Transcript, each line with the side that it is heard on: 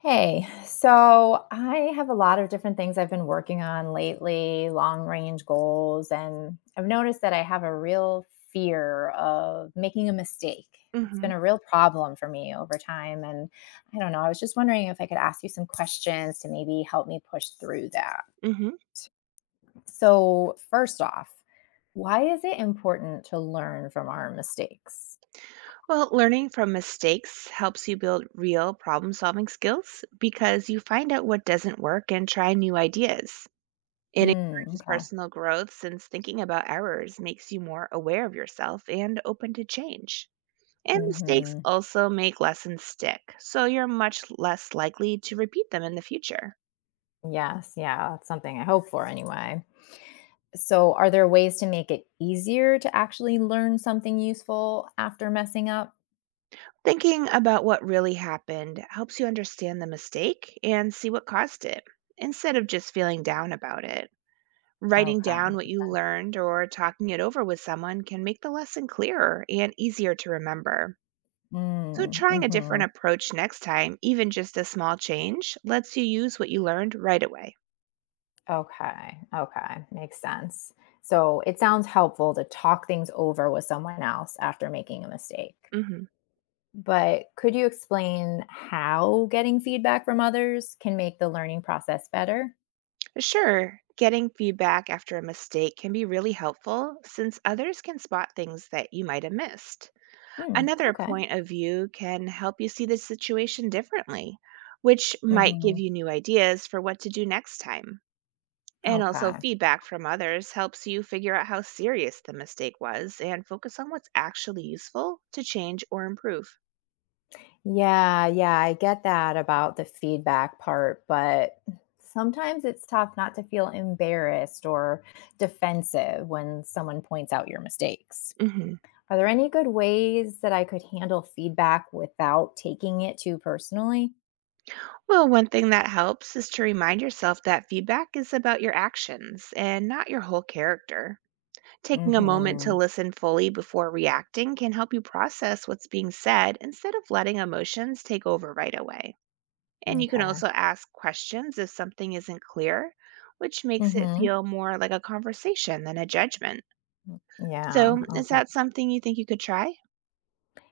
left: Hey, so I have a lot of different things I've been working on lately, long range goals, and I've noticed that I have a real fear of making a mistake. It's been
right: Mhm,
left: a real problem for me over time. And I don't know, I was just wondering if I could ask you some questions to maybe help me push through that.
right: mhm.
left: So, first off, why is it important to learn from our mistakes?
right: Well, learning from mistakes helps you build real problem-solving skills because you find out what doesn't work and try new ideas. It
left: Mm,
right: encourages
left: okay.
right: personal growth since thinking about errors makes you more aware of yourself and open to change. And mistakes
left: Hmm.
right: also make lessons stick, so you're much less likely to repeat them in the future.
left: Yes. Yeah. That's something I hope for anyway. So, are there ways to make it easier to actually learn something useful after messing up?
right: Thinking about what really happened helps you understand the mistake and see what caused it, instead of just feeling down about it. Writing
left: Okay.
right: down what you learned or talking it over with someone can make the lesson clearer and easier to remember. So,
left: Mm,
right: trying a
left: hmm.
right: different approach next time, even just a small change, lets you use what you learned right away.
left: Okay. Okay. Makes sense. So, it sounds helpful to talk things over with someone else after making a mistake.
right: Hmm.
left: But could you explain how getting feedback from others can make the learning process better?
right: Sure, getting feedback after a mistake can be really helpful since others can spot things that you might have missed.
left: Mm,
right: Another
left: okay.
right: point of view can help you see the situation differently, which might give
left: Hmm.
right: you new ideas for what to do next time. And also,
left: Okay.
right: feedback from others helps you figure out how serious the mistake was and focus on what's actually useful to change or improve.
left: Yeah, yeah, I get that about the feedback part, but sometimes it's tough not to feel embarrassed or defensive when someone points out your mistakes.
right: Hmm.
left: Are there any good ways that I could handle feedback without taking it too personally?
right: Well, one thing that helps is to remind yourself that feedback is about your actions and not your whole character. Taking a moment
left: Mm-hmm.
right: to listen fully before reacting can help you process what's being said instead of letting emotions take over right away. And you can
left: Okay.
right: also ask questions if something isn't clear, which makes it
left: Mm-hmm.
right: feel more like a conversation than a judgment.
left: Yeah.
right: So, is
left: Okay.
right: that something you think you could try?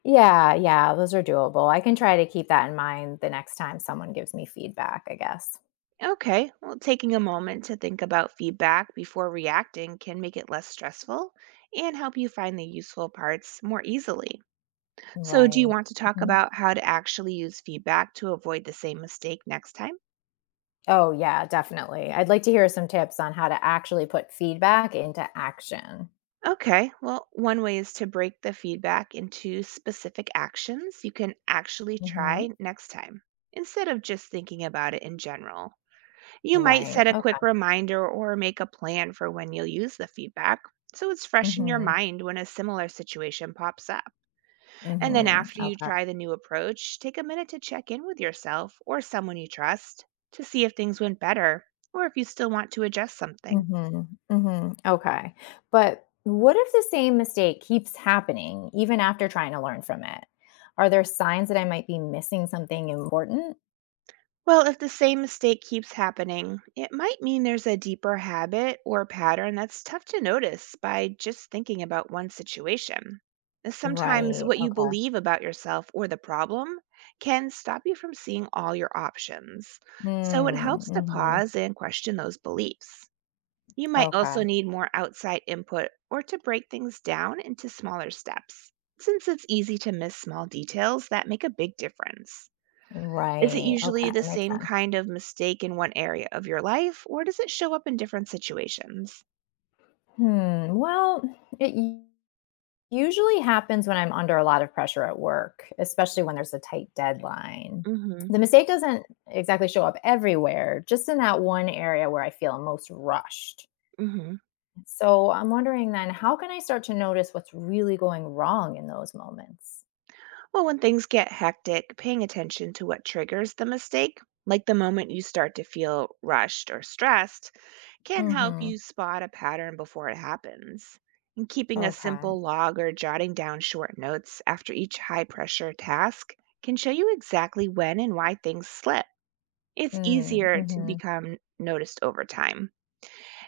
left: Yeah, yeah, those are doable. I can try to keep that in mind the next time someone gives me feedback, I guess.
right: Okay, well, taking a moment to think about feedback before reacting can make it less stressful and help you find the useful parts more easily. So, do you
left: Right.
right: want to talk
left: Mm-hmm.
right: about how to actually use feedback to avoid the same mistake next time?
left: Oh, yeah, definitely. I'd like to hear some tips on how to actually put feedback into action.
right: Okay, well, one way is to break the feedback into specific actions you can actually
left: Mhm.
right: try next time instead of just thinking about it in general. You might
left: Right,
right: set a
left: okay.
right: quick reminder or make a plan for when you'll use the feedback so it's fresh in your
left: Mhm,
right: mind when a similar situation pops up. And then
left: mhm,
right: after you
left: okay.
right: try the new approach, take a minute to check in with yourself or someone you trust to see if things went better or if you still want to adjust something.
left: Mhm, mhm, okay. But what if the same mistake keeps happening even after trying to learn from it? Are there signs that I might be missing something important?
right: Well, if the same mistake keeps happening, it might mean there's a deeper habit or pattern that's tough to notice by just thinking about one situation. And sometimes
left: Right,
right: what you
left: okay.
right: believe about yourself or the problem can stop you from seeing all your options. So it
left: Mm,
right: helps to
left: mhm,
right: pause and question those beliefs. You might also
left: okay.
right: need more outside input or to break things down into smaller steps, since it's easy to miss small details that make a big difference. Is it
left: Right, okay,
right: usually the
left: makes
right: same
left: sense.
right: kind of mistake in one area of your life, or does it show up in different situations?
left: Hmm, well, it usually happens when I'm under a lot of pressure at work, especially when there's a tight deadline.
right: hmm
left: The mistake doesn't exactly show up everywhere, just in that one area where I feel most rushed.
right: hmm
left: So I'm wondering then, how can I start to notice what's really going wrong in those moments?
right: Well, when things get hectic, paying attention to what triggers the mistake, like the moment you start to feel rushed or stressed, can help
left: Mm-hmm.
right: you spot a pattern before it happens. And keeping a
left: Okay.
right: simple log or jotting down short notes after each high pressure task can show you exactly when and why things slip. It's easier to
left: Mm-hmm.
right: become noticed over time.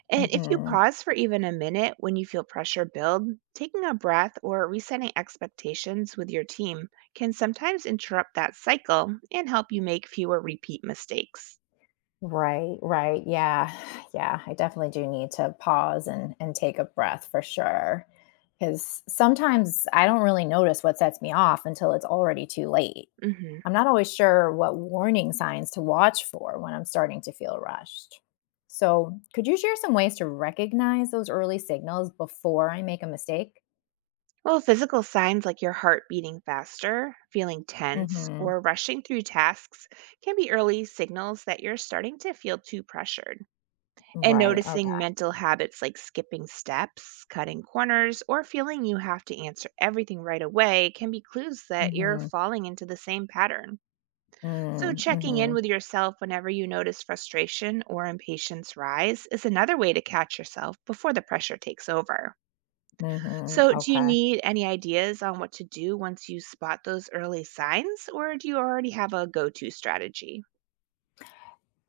right: And if you
left: Mm-hmm.
right: pause for even a minute when you feel pressure build, taking a breath or resetting expectations with your team can sometimes interrupt that cycle and help you make fewer repeat mistakes.
left: Right, right. Yeah. Yeah, I definitely do need to pause and take a breath for sure. Cuz sometimes I don't really notice what sets me off until it's already too late.
right: Mhm.
left: I'm not always sure what warning signs to watch for when I'm starting to feel rushed. So, could you share some ways to recognize those early signals before I make a mistake?
right: Well, physical signs like your heart beating faster, feeling tense,
left: Mhm.
right: or rushing through tasks can be early signals that you're starting to feel too pressured. And
left: Right. Okay.
right: noticing mental habits like skipping steps, cutting corners, or feeling you have to answer everything right away can be clues that you're
left: Mhm.
right: falling into the same pattern. So,
left: Mm,
right: checking in
left: mhm.
right: with yourself whenever you notice frustration or impatience rise is another way to catch yourself before the pressure takes over.
left: Mhm.
right: So, do you
left: Okay.
right: need any ideas on what to do once you spot those early signs, or do you already have a go to strategy?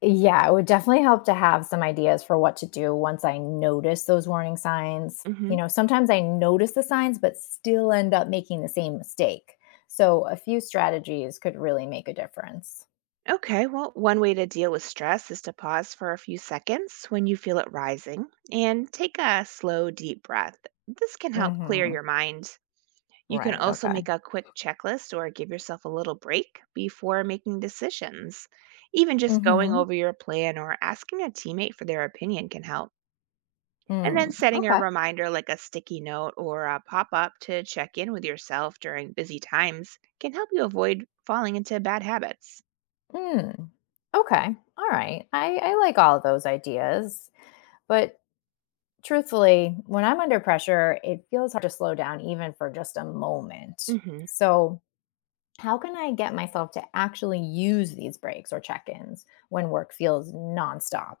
left: Yeah, it would definitely help to have some ideas for what to do once I notice those warning signs.
right: hmm
left: Sometimes I notice the signs, but still end up making the same mistake. So a few strategies could really make a difference.
right: Okay, well, one way to deal with stress is to pause for a few seconds when you feel it rising and take a slow, deep breath. This can help clear
left: Mm-hmm.
right: your mind. You can
left: Right.
right: also
left: Okay.
right: make a quick checklist or give yourself a little break before making decisions. Even just going
left: Mm-hmm.
right: over your plan or asking a teammate for their opinion can help. And then
left: Mm.
right: setting a
left: Okay.
right: reminder like a sticky note or a pop up to check in with yourself during busy times can help you avoid falling into bad habits.
left: Mm. Okay. All right. I like all of those ideas. But truthfully, when I'm under pressure, it feels hard to slow down even for just a moment.
right: hmm
left: So how can I get myself to actually use these breaks or check ins when work feels nonstop?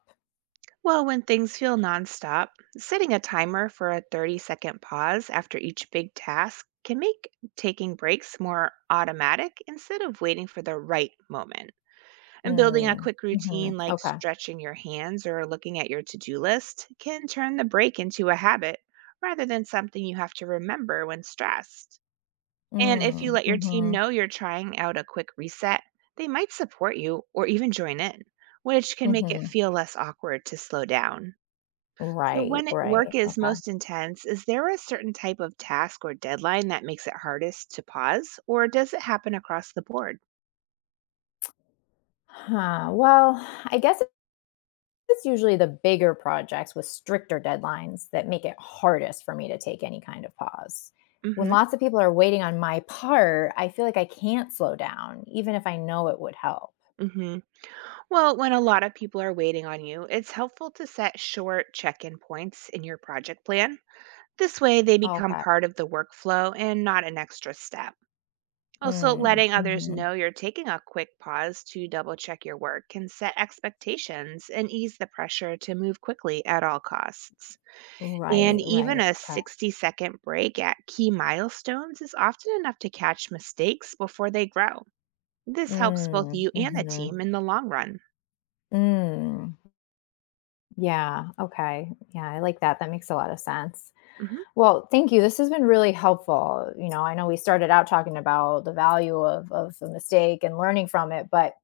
right: Well, when things feel nonstop, setting a timer for a 30-second pause after each big task can make taking breaks more automatic instead of waiting for the right moment. And building a
left: Mm,
right: quick
left: hmm.
right: routine like
left: Okay.
right: stretching your hands or looking at your to do list can turn the break into a habit rather than something you have to remember when stressed. And if you
left: Mm,
right: let your team
left: hmm.
right: know you're trying out a quick reset, they might support you or even join in, which can make it
left: Hmm.
right: feel less awkward to slow down. So,
left: Right,
right: when it-
left: right.
right: work is
left: Okay.
right: most intense, is there a certain type of task or deadline that makes it hardest to pause, or does it happen across the board?
left: Huh. Well, I guess it's usually the bigger projects with stricter deadlines that make it hardest for me to take any kind of pause. When
right: hmm
left: lots of people are waiting on my part, I feel like I can't slow down, even if I know it would help.
right: hmm Well, when a lot of people are waiting on you, it's helpful to set short check in points in your project plan. This way, they become
left: Okay.
right: part of the workflow and not an extra step. Also,
left: Mm,
right: letting others
left: hmm.
right: know you're taking a quick pause to double check your work can set expectations and ease the pressure to move quickly at all costs.
left: Right,
right: And even
left: right.
right: a
left: Okay.
right: 60-second break at key milestones is often enough to catch mistakes before they grow. This helps both
left: Mm,
right: you and the
left: mhm,
right: team in the long run.
left: mm. Yeah, okay. Yeah, I like that. That makes a lot of sense.
right: Mhm.
left: Well, thank you, this has been really helpful, I know we started out talking about the value of the mistake and learning from it, but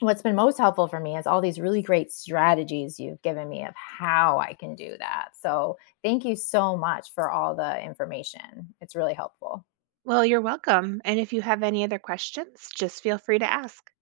left: what's been most helpful for me is all these really great strategies you've given me of how I can do that, so thank you so much for all the information, it's really helpful.
right: Well, you're welcome. And if you have any other questions, just feel free to ask.